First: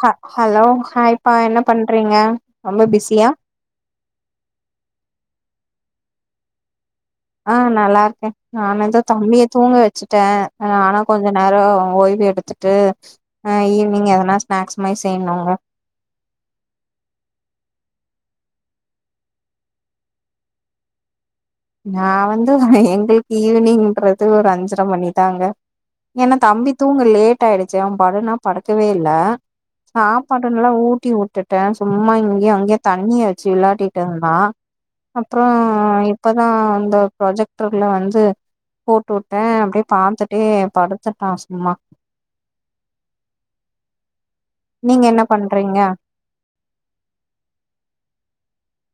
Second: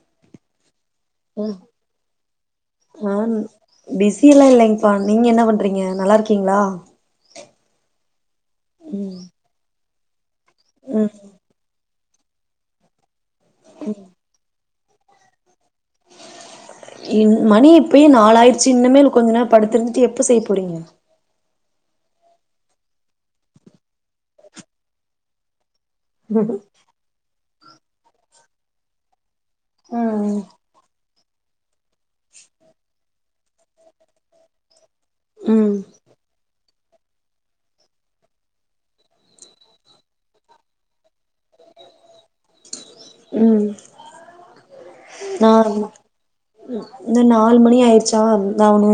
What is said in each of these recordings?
கா ஹலோ ஹாய்பா ம் என்ன பண்றீங்க ரொம்ப ஆ பிஸியா பிஸி எல்லா இல்லைங்கப்பா நீங்க என்ன பண்றீங்க நல்லா இருக்கீங்ளா ஆ நல்லாருக்கே நா நென்ச்சா ம் தம்பிய தூங்க வச்சிட்ட ஆனா ம் கொஞ்ச நேரோ ஓய்வு எடுத்துட்டு் அ ஈவ்னிங் எதனா ஸ்நாக்ஸ் மாரி செய்ணுமாங்க இன் மணி இப்பேயே நாலாயிர்ச்சி இன்னமேல் கொஞ்ச நேரே படுத்திருந்துட்டு எப்ப செய்ய போறீங்க நா வந்து எங்களுக்கு ஈவினிங்ன்றது ஒரு அஞ்சர மணிதாங்க ஏனா தம்பி தூங்க லேட் ஆயிடுச்சி அவ படுனா படுக்கவே இல்ல ம் சாப்பாடு நல்லா ஊட்டி வுட்டூ ட சும்மா இங்கியு அங்கியு தண்ணிய வச்சி விளாடிட்ருந்தா அப்புறோ ம் இப் அதா அந்த ப்ராஜெக்டர்ல வந்து போட்டு வுட்ட அப்டியே பாத்துட்டே படுத்துட்டா சும்மா ம் நீங்க என்ன நா பண்றீங்க இந்த நாலு மணி ஆய்ருச்சா நானு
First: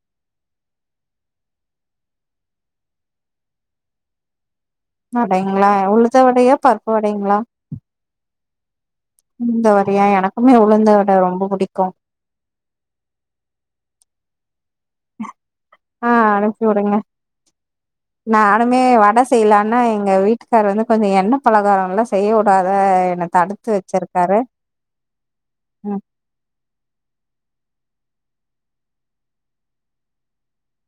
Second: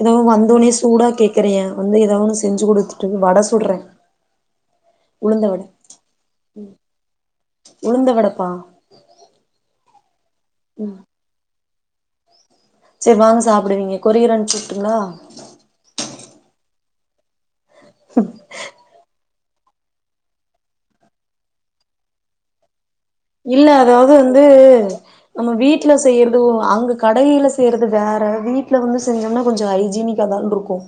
ஏதா வந்தோனே சூடா கேக்குறியா வந்து ஏதோ ஒன்னு செஞ்சு குடுத்துட்டு வட சுட்ற வடைங்ளா உளுத்த வடயா பருப்பு வகைங்ளா உளுந்த வடப்பா உளுந்த வடய எனக்குமே உளுந்த வட ரொம்ப புடிக்கு செர் வாங்க சாப்டுவீங்க கொரியர் அனுச்சுட்டுங்ளா ஆ அனுப்பி வுறங்க நானுமே வட செய்யலானா எங்க வீட்டுக்காரு வந்து கொஞ்ச எண்ண பலகாரம்லா செய்ய வுடாத எனக் இல்ல அதாவது வந்து நம்ம வீட்ல ம் செய்யறது அங்க கடையில செய்யறது வேற வீட்ல வந்து செஞ்சம்னா கொஞ்ச ஹைஜீனிக் தா தா இன்ட்ருக்கு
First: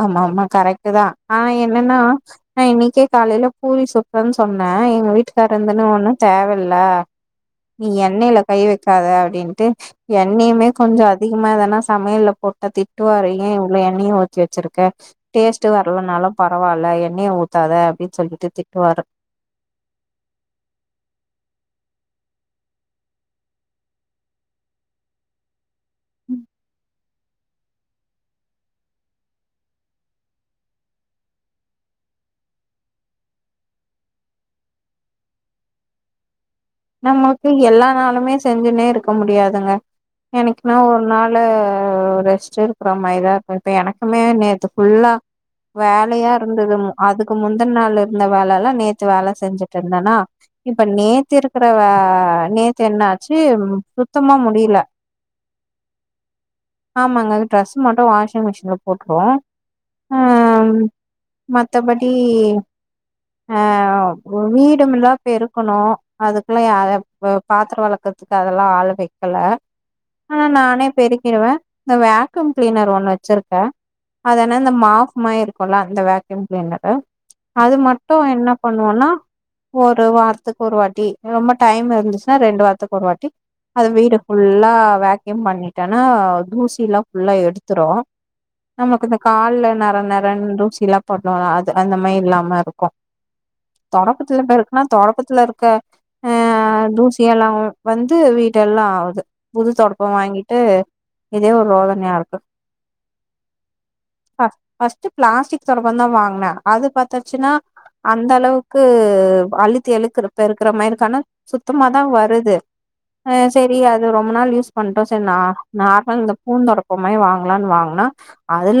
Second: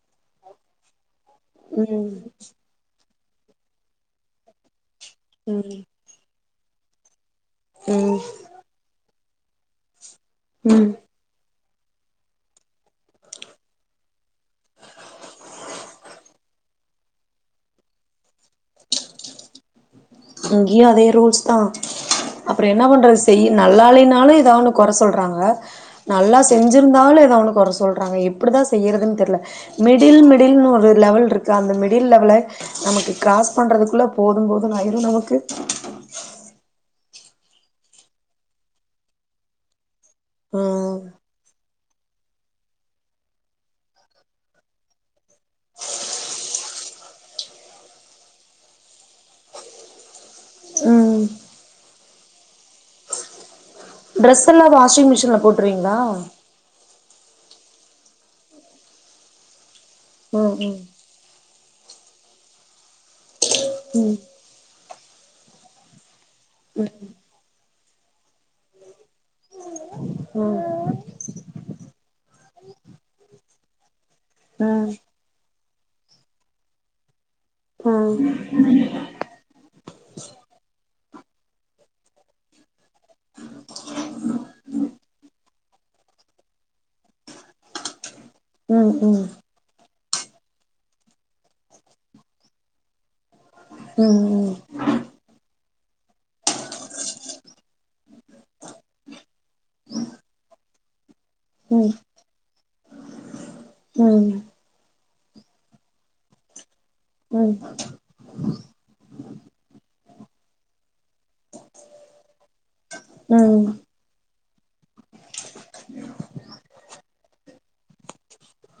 ஆமா ஆமா கரெக்டு தா ஆனா என்னனனா ம் நா இன்னைக்கே காலைல பூரி சுட்றன் சொன்ன எங்க வீட்டுக்காரர் ம் இருந்துனு ஒன்னு தேவல்ல நீ ம் எண்ணல கை வக்காத அப்டின்ட்டு எண்ணயுமே ம் கொஞ்ச அ அதிகமா எதனா சமயல்ல போட்டா திட்டுவாரு ஏ இவ்ளோ எண்ணய ஊத்தி வெச்சிருக்க டேஸ்ட் வரலனாலு பரவால்ல எண்ணய ஊத்தாத அப்டினு சொல்லிட்டு திட்டுவாரு இங்கயு அதே ரூல்ஸ்தா அப்றொ என்னா பண்றது செய் நல்லால்லனாலும் எதாவ ஒண்ணு கொற சொல்றாங்க நல்லா செஞ்சிருந்தாலு எதா ஒன்னு கொற சொல் சொல்றாங்க எப்டிதா செய்யறதுன் தெரியல மிடில் மிடில்னு ஒரு லெவல் இருக்கு அந்த மிடில் லெவல ஒனக்கு கிராஸ் பண்றதுக்குள்ள போது போதுன் ஆயிருது நமக்கு நம்ளுக்கு எல்லா நாளுமே செஞ்சுனே இருக்க முடியாதுங்க என்னைக்கினா ம் ஒரு நாளு ரெஸ்ட்டு ஆமா இதா இருக்கு இப்ப எனக்குமே நேத்து ஃபுல்லா வேலயா இருந்தது அதுக்கு முந்தின நாள் இருந்த வேலைலா நேத்து வேல செஞ்சுட்டு இருந்தன்னா இப்ப ம் நேத்து இருக்கற வ நேத்து என்னாச்சு சுத்தமா முடியல ட்ரெஸ்செல்லாம் வாஷிங் மிஷின்ல போட்ருவிங்களா ஆமாங்க அது ட்ரஸ் மட்டு வாஷிங் மிஷின்ல போட்ருவோ ஆ ம் ம் மத்தபடி அ ம் ஒரு வீடுமெல்லா பெருக்கணு அதுக்குலா யார ம் வ பாத்தரோ வெளக்கற்த்துக்கு அதெல்லா ஆளு வெக்கல ஆ ம் நானே பெருக்கிருவே இந்த வேக்கம் க்ளீனர் ஒன்னு வெச்சிருக்கே அதனா இந்த ம் ம் மாஃப் மாரி இருக்குல்ல இந்த வேக்யூம் க்ளீனரு அது மட்டு என்ன பண்ணுவன்னா ஒரு வார்த்துக்கொரு வாட்டி ரொம்ப டைம் இருந்துச்சுன்னா ரெண்டு வாரத்துக்கு ஒரு வாட்டி அத வீடு ஃபுல்லா வேக்யூம் பண்ணீட்டனா தூசியில்லா ஃபுல்லா எடுத்துரு ம் ம் ம் ம் ம் ம் நமக்கு இந்த காால்ல நற நறன் தூசில்லா படுல்லா அது அந்த மாரி இல்லாம இருக்கு தொடப்பத்துல பெருக்குன்னா தொடப்பத்துல இருக்க அ அந் தூசியெல்லா உ வந்து வீட்டயெல்லா இது புது தொடப்போ வாங்கிட்டு இதே ஒரு ரோதனையா இருக்கு ம் ஃபஸ்ட் பிளாஸ்டிக் தொடப்பதா வாங்குனே அது பாத்தாச்சுன்னா அந்தளவுக்கு அழுத்தி அழுக்குற பெருக்கிற மாரி கணக் சுத்தமாதா வருது அ சேரி அது ரொம்ப நாள் யூஸ் பண்ட்டோ சேர் நா நார்மல் இந்த பூந்தொடப்போ மாரி வாங்லான் வாங்னா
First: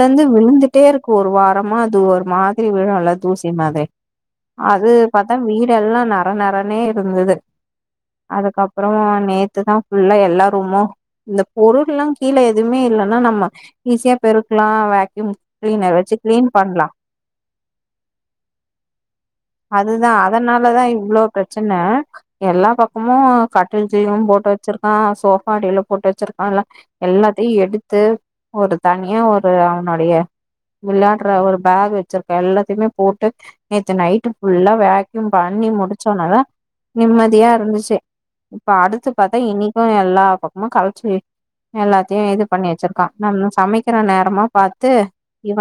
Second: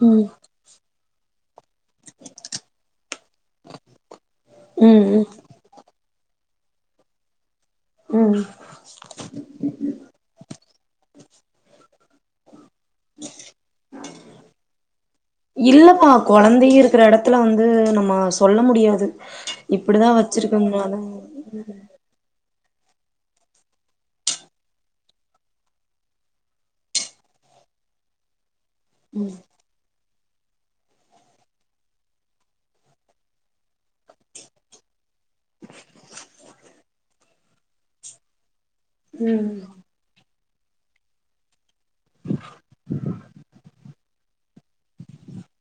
ம் ம் விழுந்துட்டே இருக்கு ஒரு வாரமா அது ஒரு மாதிரி விழுல்ல தூசி மாதிரி அது ம் பாத்தா வீடெல்லா நற நறன்னே இருந்துது ம் அதுக்கப்பறோ நேத்து தா ஃபுல்லா எல்லா ரூமு இந்த பொருள்லா கீழ எதும்மே இல்லன்னா நம்ம ஈஸியா பெருக்கலா வேக்யூம் கிளீனர் இல்லப்பா வச்சு கிளீன் கொழந்த பண்லா இருக்கிற எடத்துல வந்து நம்ம சொல்ல முடியாது அதுதா இப்டிதா அதனாலதா வச்சிருக்கம்னால இவ்ளோ பிரச்சன எல்லா பக்கமு கட்டில் கீழவு போட்டு வெச்சிருக்கா சோபா அடில போட்டு வெச்சிருக்கா எல்லா எல்லாத்தையு எடுத்து ஒரு தனியா ஒரு அவனுடைய விளாட்ற ஒரு பேக் வெச்சிருக்கே எல்லாத்தையுமே போட்டு நேத்து நைட்டு ஃபுல்லா வேக்யூம் பண்ணி முடிச்சொன்னதா நிம்மதியா இருந்துச்சு இப்ப அடுத்து பாத்தா ம் இன்னிக்கு எல்லா பக்கமு கலச்சு விட் எல்லாத்தையு இது பண்ணி வெச்சிருக்கா நம்ம சமைக்கிற நேரமா பாத்து இவ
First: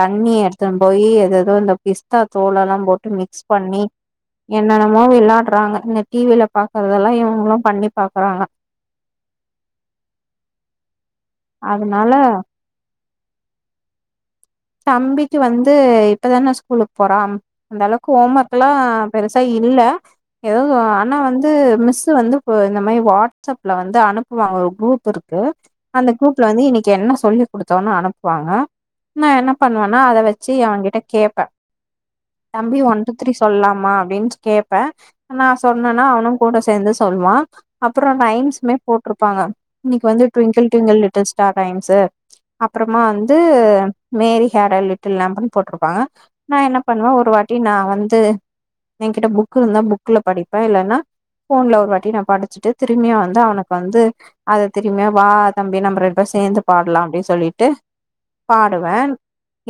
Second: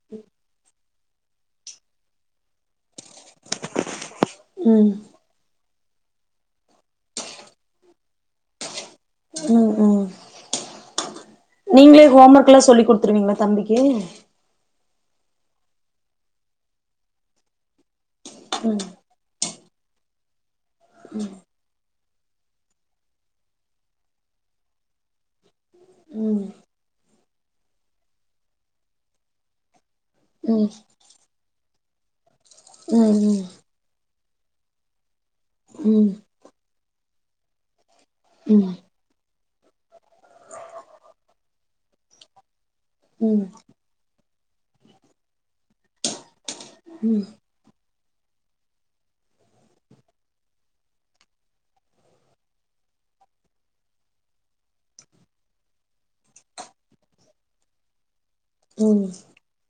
தண்ணி எட்த்துன் போயி எதெதோ இந்த பிஸ்தா தோலெல்லா போட்டு மிக்ஸ் பண்ணி ம் என்னென்னமோ விளாட்றாங்க இந்த டி வி ல பாக்கறதெல்லா இவுங்களு பண்ணி பாக்கறாங்க ம் ம் நீங்ளே அதனால ஹோம் ஒர்க்லா சொல்லி குட்த்துருவீங்ளா தம்பிக்கு தம்பிக்கு வந்து இப்பதான ஸ்கூலுக் போறா அந்தளவுக்கு ஹோம் ஒர்க்ல்லா பெருசா இல்ல எதாவ்து ஆனா வந்து மிஸ்ஸு வந்து ப இந்த மாரி வாட்ஸ்அப்ல வந்து அனுப் வா ஒரு குரூப் இருக்கு அந்த ம் குரூப்ல வந்து இன்னிக் என்ன சொல்லி குடுத்தோன்னு அனுப்புவாங்க நா என்ன பண்ணுவன்னா அத வெச்சி ம் அவங்கிட்ட கேப்பே தம்பி ஒன், டூ, த்ரீ ம் சொல்லா மா அப்டின்ட் கேப்பே நா ம் சொன்னன்னா ம் அவனு கூட சேந்து சொல்வா அப்பறம் ம் ம் ரைம்ஸ்மே போட்டிருப்பாங்க இன்னைக்கு வந்து twinkle twinkle little star rhymes அப்றமா வந்து ம் மேரி ஹேட லிட்டில் லேம்ப்புன் போட்ருப்பாங்க நா என்ன ம் ம் பண்ணுவே ம் ஒரு வாட்டி நா வந்து எங்கிட்ட புக் இருந்தா புக்ல படிப்பே இல்லனா ஃபோன்ல ஒரு வாட்டி நா படிச்சிட்டு திரும்பியு வந்து அவனுக் வந்து அது தெரிமே வா தம்பி நம்ம ரெண் பேர் சேந்து பாட்லா அப்டி சொல்லீட்டு ம் [unintelligible]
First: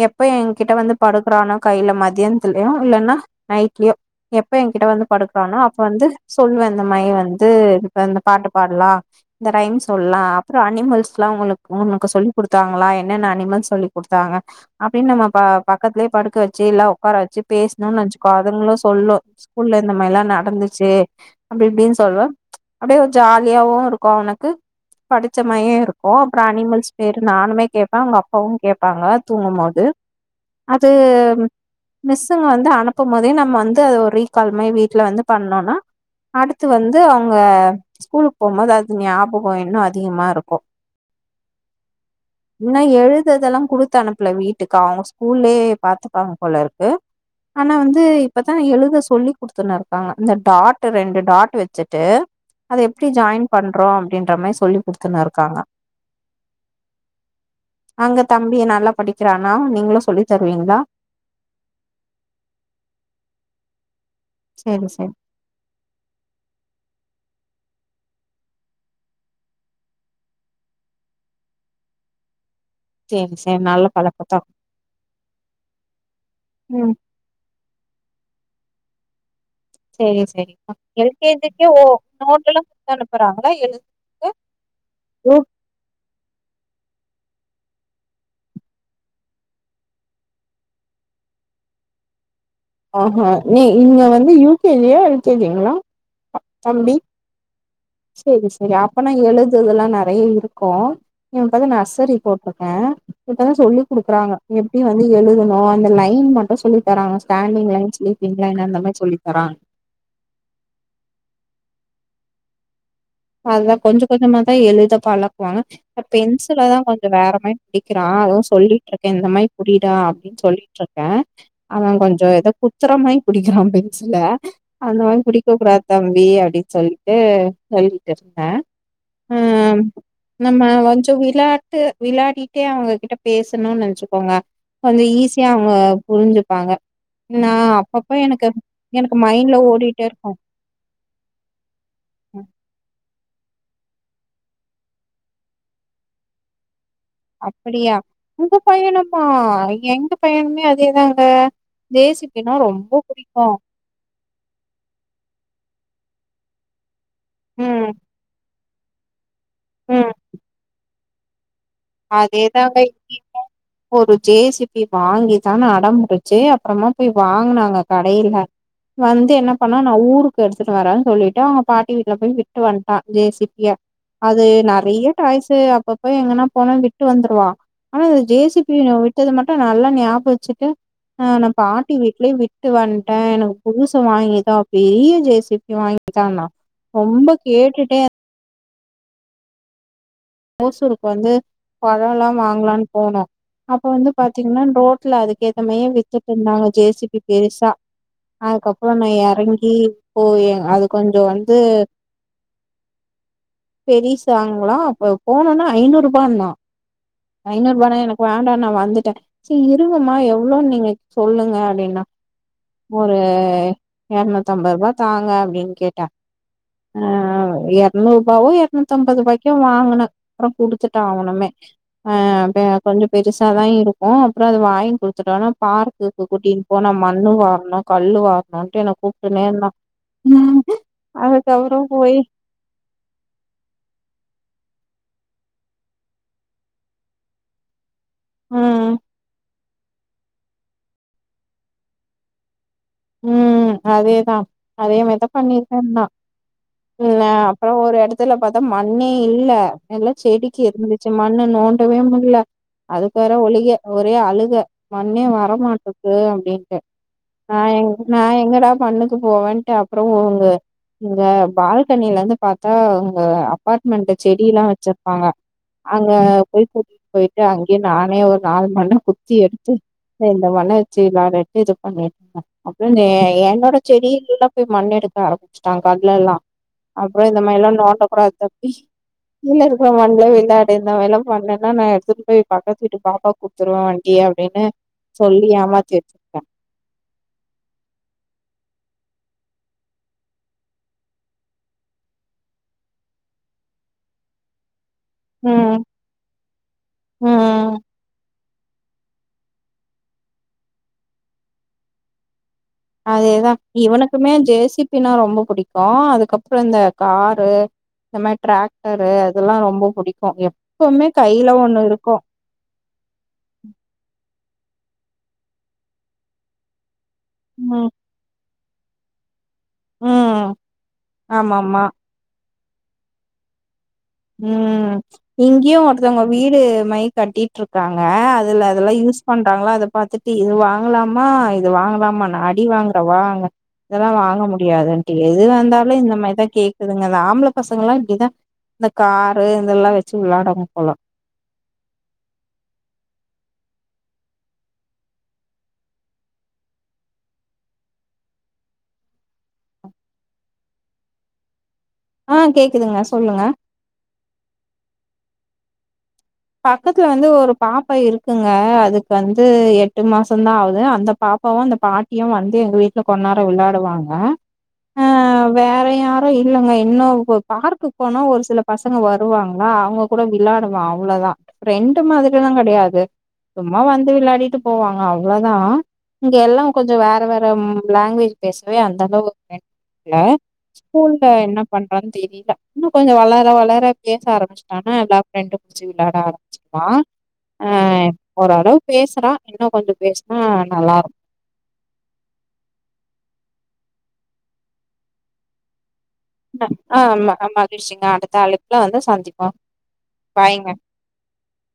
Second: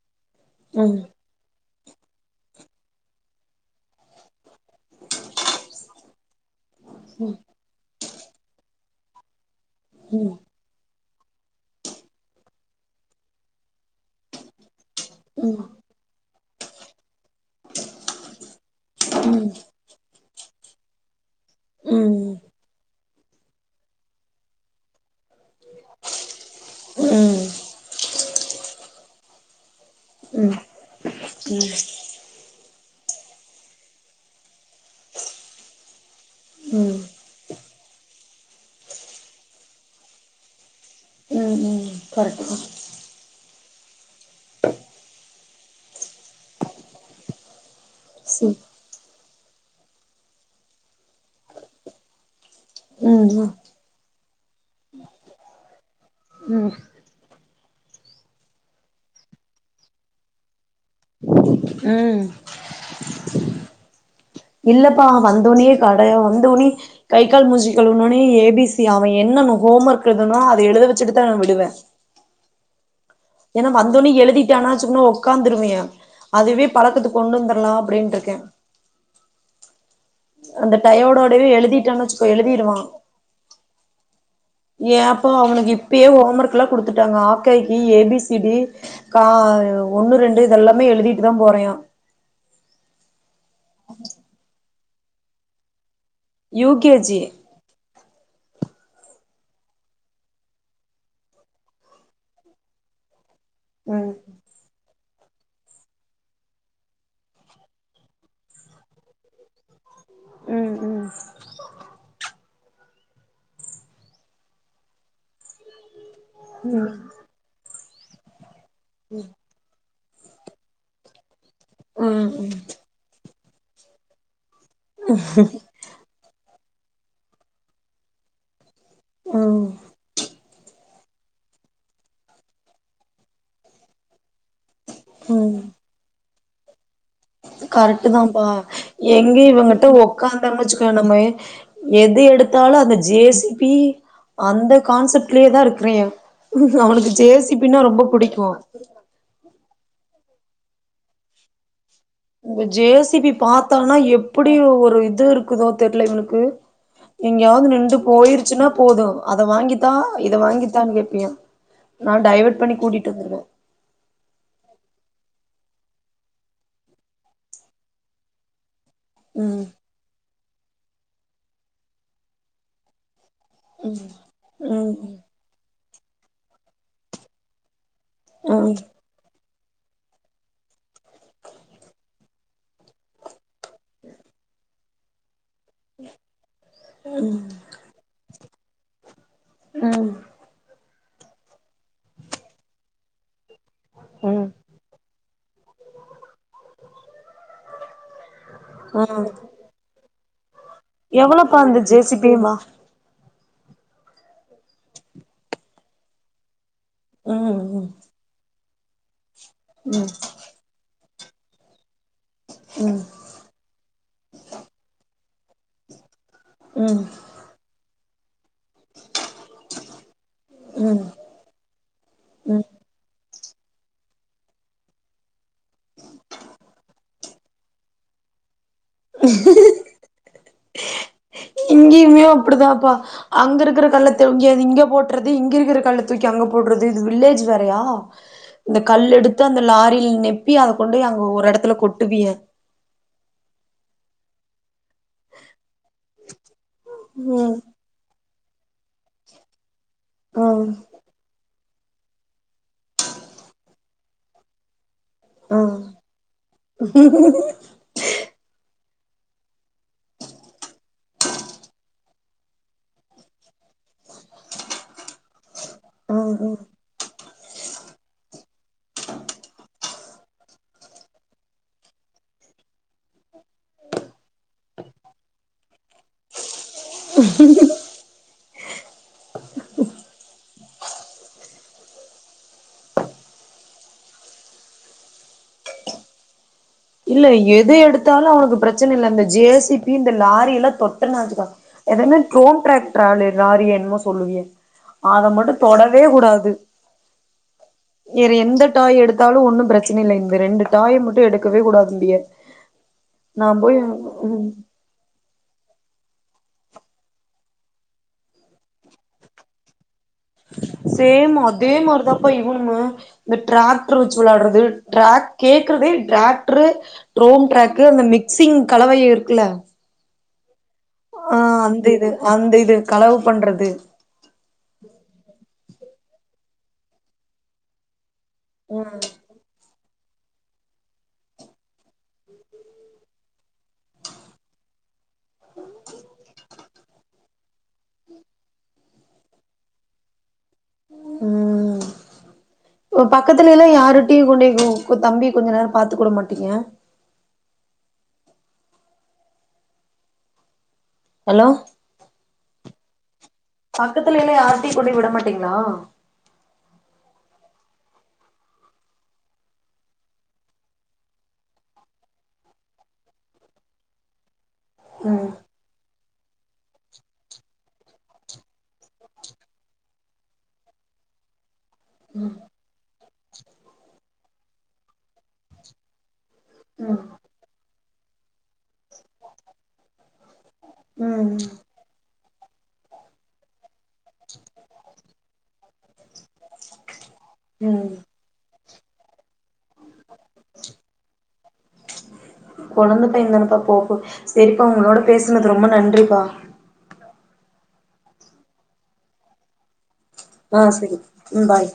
எப்ப எங்கிட்ட வந்து படுக்குறானோ கையில மதியானத்துலயு இல்லன்னா நைட்லயு எப்ப என்கிட்ட வந்து படுக்குறானோ அப்ப வந்து சொல்லுவே இந்த மாரி வந்து இந்த பாட்டு பாடலா இந்த ரைம்ஷ் சொல்லா அப்புறோ அனிமல்ஸ்ல்லா உங்களுக்கு உனக்கு சொல்லிக் குடுத்தாங்களா என்னென்ன அனிமல்ஸ் சொல்லி குடுத்தாங்க அப்டின்னு நம்ம ப ம் பக்கத்துலயே படுக்க வச்சு இல்லா உட்கார வச்சு பேசணும்னு வச்சுக்கோ அதுங்களே சொல்லு ஸ்கூல்ல இந்த மாரில்லா நடந்துச்சு அப்டி இப்டின்னு சொல்லுவ அப்டியே ஒ ஜாலியாவு இருக்கு அவனுக்கு படிச்சமயே இருக்கு அப்பற அனிமல்ஸ் பேரு ம் நானுமே கேப்பே அவங்க அப்பாவு கேப் பாங்க தூங்கு போது ம் ம் அது மிஸ்ஸுங்க வந்து அனுப்பு போதே நம்ம வந்து அத ஒரு ரீகால் மாரி வீட்டுல வந்து பண்ணணு அடுத்து வந்து ம் அவங்க ஸ்கூலுக்கு போகு போது அது ஞாபக இன்னு அதிகமா இருக்கு ம் ம் கரெக்ட் தா ஆனா எழுததெல்லா குடுத்த அனுப்புல வீட்டுக்கு அவங்க ஸ்கூல்லே பாத்துப்பாங்க போல இருக்கு ஆனா வந்து சி இப்பதா எழுத சொல்லி் கொடுத்துன்னாறு காங்க இந்த டாட் ரெண்டு டாட் வச்சுட்டு அத எப்டி ம் ஜாயின் ம் பண்றோ அப்டின்ற மாதிரி சொல்லி் கொடுத்துருந்தாருக்கா அங்க ம் அங்க தம்பி நல்லா படிக்கிறானா நீங்களு சொல்லி தருவீங்களா ம் சேரி இல்லப்பா சேரி வந்தோனியே கடய வந்தோனி கை கால் மூஞ்சி கழுவுனவோனே ஏ பி சி அவன் என்னன்ன ஹோம் ஒர்க் எழுதனுமே அதை எழுத வச்சிட்டுதா நா விடுவே சேரி சேரி ஏன்னா நல்ல வந்தோனே பழக்கத்தா எழுதிட்டானா சும்மா உக்காந்துருவே அதுவே ம் பழக்கத்துக்கு கொண்டு வந்துரலா அப்டின்று இருக்கே [inaudible] சேரி சேரி அந்த டயோடோடவே எல்கேஜக்கே ஓ எழுதிட்டான்னு வச்சுக்கோ நோட் எல்லா எழுதிருவா குடுத்து அனுப்புறாங்களா எழுத்துருத்துக்கு ஏன்ப்ப அவனுக்கு இப்பயே ஹோம் ஒர்க்ல்லா குடுத்துட்டாங்க ஆக்கா யிக்கி ஏ பி சி சிடி கா ஒண்ணு ரெண்டு இதெல்லாமே எழுதிட்டு தா போறேயா ஆமா நீ இங்க வந்து யூ கே ஜியா எல் கே ஜிங்களா யூ கே தம்பி ஜி செரி செரி அப்பனா எழுதுறதெல்லா நெறைய இருக்கு [unintelligible] நர்சரி போட்டிருக்கே இப்பத்தா சொல்லி் ம் குடுக்குறாங்க எப்டி வந்து எழுதனு அந்த லைன் மட்டு சொல்லி தராங்க ஸ்டேண்டிங் லைன் ஸ்ளீப்ங் லைன் அந்த மாரி சொல்லி தராங்க ம் ம் அதா கொஞ்ச கொஞ்சமா தா எழுத பழக்குவாங்க பென்சிலதா ம் கொஞ்ச வேற மாரி புடிக்கிறா அதுவு சொல்லிட்டு இருக்கே இந்த மாரி புடிடா அப்டின்னு சொல்லிட்டு இருக்கே அவ கொஞ்சோ ம் ஏதோ குத்துர மாரி புடிக்கிறா பென்சுல அந்த மாரி புடிக்க கூடாது தம்பி அப்டின்னு சொல்லிட்டு சொல்லிட்டு இருந்தே ம் நம்ப கொஞ்ச விளாட்டு விளாடிட்டே அவுங்ககிட்ட பேசுணோனு நெனச்சுக்கோங்க கொஞ்ச ஈஸியா ம் அவுங்க புரிஞ்சுப்பாங்க நா கரெக்ட் அப்பப்ப தான்பா எனக்கு எனக்கு எங்க மைண்ட்ல இவங்கிட்ட ஓடிட்டே இருக்கு ஒக்காந்தோனு வச்சுக்க நம்ம எது எடுத்தாலு அந்த ஜே சி பி அந்த கான்செப்ட்லயே தா இருக்கிறே அவனுக்கு ஜே சி பின்னா ரொம்ப புடிக்கு ஆ எங்க பையனுமே அதேதாங்க ஜே சி பி னா ரொம்ப புடிக்கு தனா எப்புடி ஒரு இது இருக்குதோ தெரியல இவனுக்கு எங்கயாவது ம் நின்டு போயிரு ச்சுனா போது அத வாங்கித்தா இத வாங்கித்தான்னு கேப்பியா நா அதே டைவர்ட் பண்ணி தாங்க கூட்டிட்டு இங்கேயு வந்துருவே ஒரு ஜேசிபி வாங்கிதா அடம்புடுச்சு அப்பறமா போய் வாங்குனாங்க கடையில வந்து என்ன ம் பண்ணா நா ஊருக்கு எடுத்துட்டு வரே சொல்லிட்டு அவுங்க பாட்டி வீட்டுல போய் விட்டு வன்ட்டா ஜே சி பி க அது நெறைய ம் டாய்ஸ்ஸு அப்பப்ப எங்கனா போனோ விட்டு வந்துருவா ஆனா இந்த ஜே சி ம் பினா வே த்தது மட்டும் நல்லா ஞாபோ வச்சிட்டு ஆ நா பாட்டி வீட்லயே விட்டு வந்ட்டேன் எனகு புதுசு வாங்கிதா பெரிய ஜெசிபி வாங்கிதானா ரொம்ப கேட்டுட்டே ம் ஓசூருக்கு வந்து பழல்லா வாங்கலான் போனோ அப்ப வந்து ம் ம் பாத்தீங்கன்னா ரோட்ல அதுக்கு ஏத்தமையே வித்துட்ட்ருந்தாங்க ஜேசிபி பெருசா அதுக்கப்புறம் ஆ நா எறங்கி போய் அது எவ்வளோப்பா இந்த ஜேசிபீமா பெரிஸ்சாங்ளா அப்ப போனோன்ன ஐந்நூர் ரூபான்னா ஐநூர் ம் ரூபான எனக்கு வேண்டான் நா வந்துட்டேன் செர் ம் இருவமா எவ் எவ்ளோ நீங்க சொல்லுங்க அப்டின்னா ம் ஒரு எர்நூத்தம்பது ரூபா தாங்க அப்டின் கேட்ட ம் ம் ஆ எர்நூறுபாவோ எர் நூத்தம்பது ரூபாய்க்கு வாங்கன அப்றோ குடுத்துட்டா ம் ஆவனுமே ஆ ப ம் கொஞ்ச பெருசாதா இருக்கு அப்புறோ அது வாயங்கி குடுத்துட்டோனா பார்க் துக கூட்டின் போனா மண்ணு வார்ணும் கள்ளு வார்ணும் ட்டு என கூட்டுனேனா அதுக்கு அவரும் போய் அப்புடிதாபா அங்க இருக்குற கல்லத்த இங்கது இங்க போட்றது இங்க இருக்கற கல்ல தூக்கி அங்க போட்றது இது வில்லேஜ் வேறயா இந்த ம் கல்லெடுத்து அந்த லாரியில நெப்பி அத கொண்டு அங்க ஒரு எடத்துல கொட்டுவியே ம் அதேதா அதே மாரி தப்பா நீ பண்ணுன்னா இல்ல ம் அப்பறோ ஒரு எடத்து த்துல பத்தா மண்ணே இல்ல எல்லா செடிக்கு ம் இருந்துச்சு மண்ணு நோ டவே முடியில அதுக்கு வேற ஒலிக ஒரே அழுக மண்ணே வரமாட்டது அப்டின்ட்டு ஹ எங்க வீட்ல நா எங்கடா பண்ணுக்கு போவன்ட்டு அப்றோ உங்க இங்க பால்கனில இருந்து பாத்தா உங்க அப்பார் மண்ட செடி எல்லா வெச்சிருப்பாங்க அங்க ம் ம் போய் கூட் போயிட்டு அங்கியே நானே ஒரு நாலு மண்ண குத்தி எடுத்து இந்த மண்ணச்சி வெளாடுட்டு இது பண்ணி அப்றோஎன்னோட செடியில எல்லாம் போய் மண் எடுக்க ஆரம்பிச்சுட்டாங்க அதுல எல்லாம் அப்றோ இந்த மாரில்ல நோட்டக் கூடாது தப்பி வீல ரூபா மண்ல வெளாடு இந்த மார்ல்லா பண்ணன்னா நா எடுத்துட்டு போய் பக்கத்து வீட்டு பாப்பாக் குடுத்துர்வோம் வண்டிய அப்டினு சொல்லி ஏமாத்தி வச் இல்ல எத எடுத்தாலும் அவனுக்கு பெரச்சன இல்ல இந்த ஜேசிபி இந்த லாரி எல்லாம் தொட்டன்னாச்சுக்க எதன்ன ட்ரோன் ட்ரக் ட்ராலி லாரி என்மோ சொல்லுவியே அத மட்டும் ம் தொட வே கூடாது ம் யேற எந்த டாய் எடுத்தாலும் ஒன்னும் பிரச்சனை இல்ல இந்த ரெண்டு டாய மட்டும் எடுக்கவே கூடா கம்பிய அதேதா இவனுக்குமே ஜேசிபி னா ரொம்ப புடிக்கும் அதுக்கப்றோ இந்த காரு நம்ம டிராக்டரு அதெல்லா ரொம்ப புடிக்கும் எப்பவுமே கையில ஒண்ணு இருக்கும் ஆமா இந்த டிராக்டர் வெச்சு விளாடுறது கேக்குறதே டிராக்டரு ட்ரோம் ட்ராக்கு ம் அந்த மிக்சிங் கலவைய இருக்குல்ல ம் ஆ ஆமாமா அந்த இது அந்த இது கலவ பண்றது ம் இங்கயு ஒருத்தங்க வீடு மை கட்டி ட்ருக்காங்க அதுல அதெல்லா ம் யூஸ் பண்றாங்ளா அத பாத்துட்டு இது வாங்கலாமா இது வாங்கலாமா நா அடி வாங்கறன் வா அங்க இதெல்லா வாங்க முடியாதுன்ட்டு எது வந்தாலு இந்த மாரிதான் கேக்குதுங்க அந்த ஆம்பள பசங்க எல்லா இப்டிதான் இந்த காரு இதெல்லா வெச்சு வெளாடுங்கப்பா ம் ஒ பக்கத்துலேலா யாரிட்டையு கொண்டேய் கு கு தம்பி கொஞ்சோ நேரோ பாத்துக்க வுட மாட்டீங்க ஹலோ ஆ கேக்குதுங்க சொல்லுங்க பக்கத்துல எல்லா யார்ட்டயு கொண்டு விட மாட்டீங்ளா பக்கத்துல வந்து ஒரு பாப்பா இருக்குங்க அதுக்கு வந்து எட்டு மாசந்தா ஆவுது அந்தப் பாப்பாவு அந்த பாட்டியும் வந்து எங்க வீட்ல கொஞ்சோ நேரோ வெளாடுவாங்க ம் வேற யாரு இல்லங்க இன்னு பார்க்கு போனா ஒரு சில பசங்க வருவாங்ளா அவுங்க கூட விளாடுவான் அவ்ளதான் ஃப்ரெண்டு மாதிரியெல்லாங் கெடையாது சும்மா வந்து விளையாடிட்டு போவாங்க அவ்ளதான் இங்க எல்லா கொஞ்சோ ம் வேற வேறம் லாங்வேஜ் பேசவே அந்தளவுக்கு [unintelligible] ஸ்கூல்ல ம் என்னப் பண்றான் தெரில இன்னு கொஞ்சோ வளர வளர பேச ஆரம்பிச்சுட்டானா எல்லா ப்ரெண்டு படிச்சு விளாட ஆரம்பிச்சிருவான் ஆ ம் ஓரளவுக்கு பேசறான் இன்னு கொஞ்சோ பேசனா நல்லா இருக்கு கொழந்தப்ப இந்தானப்பா போகு சேரிப்பா உங்களோட பேசினது ரொம்ப நன்றிப்பா அ ஆ ஆமா ஆ மகிழ்ச்சிங்க அடுத்த அழைப்ல வந்து சந்திப்போ ஆ பாய்ங்க சரி ம் பாய்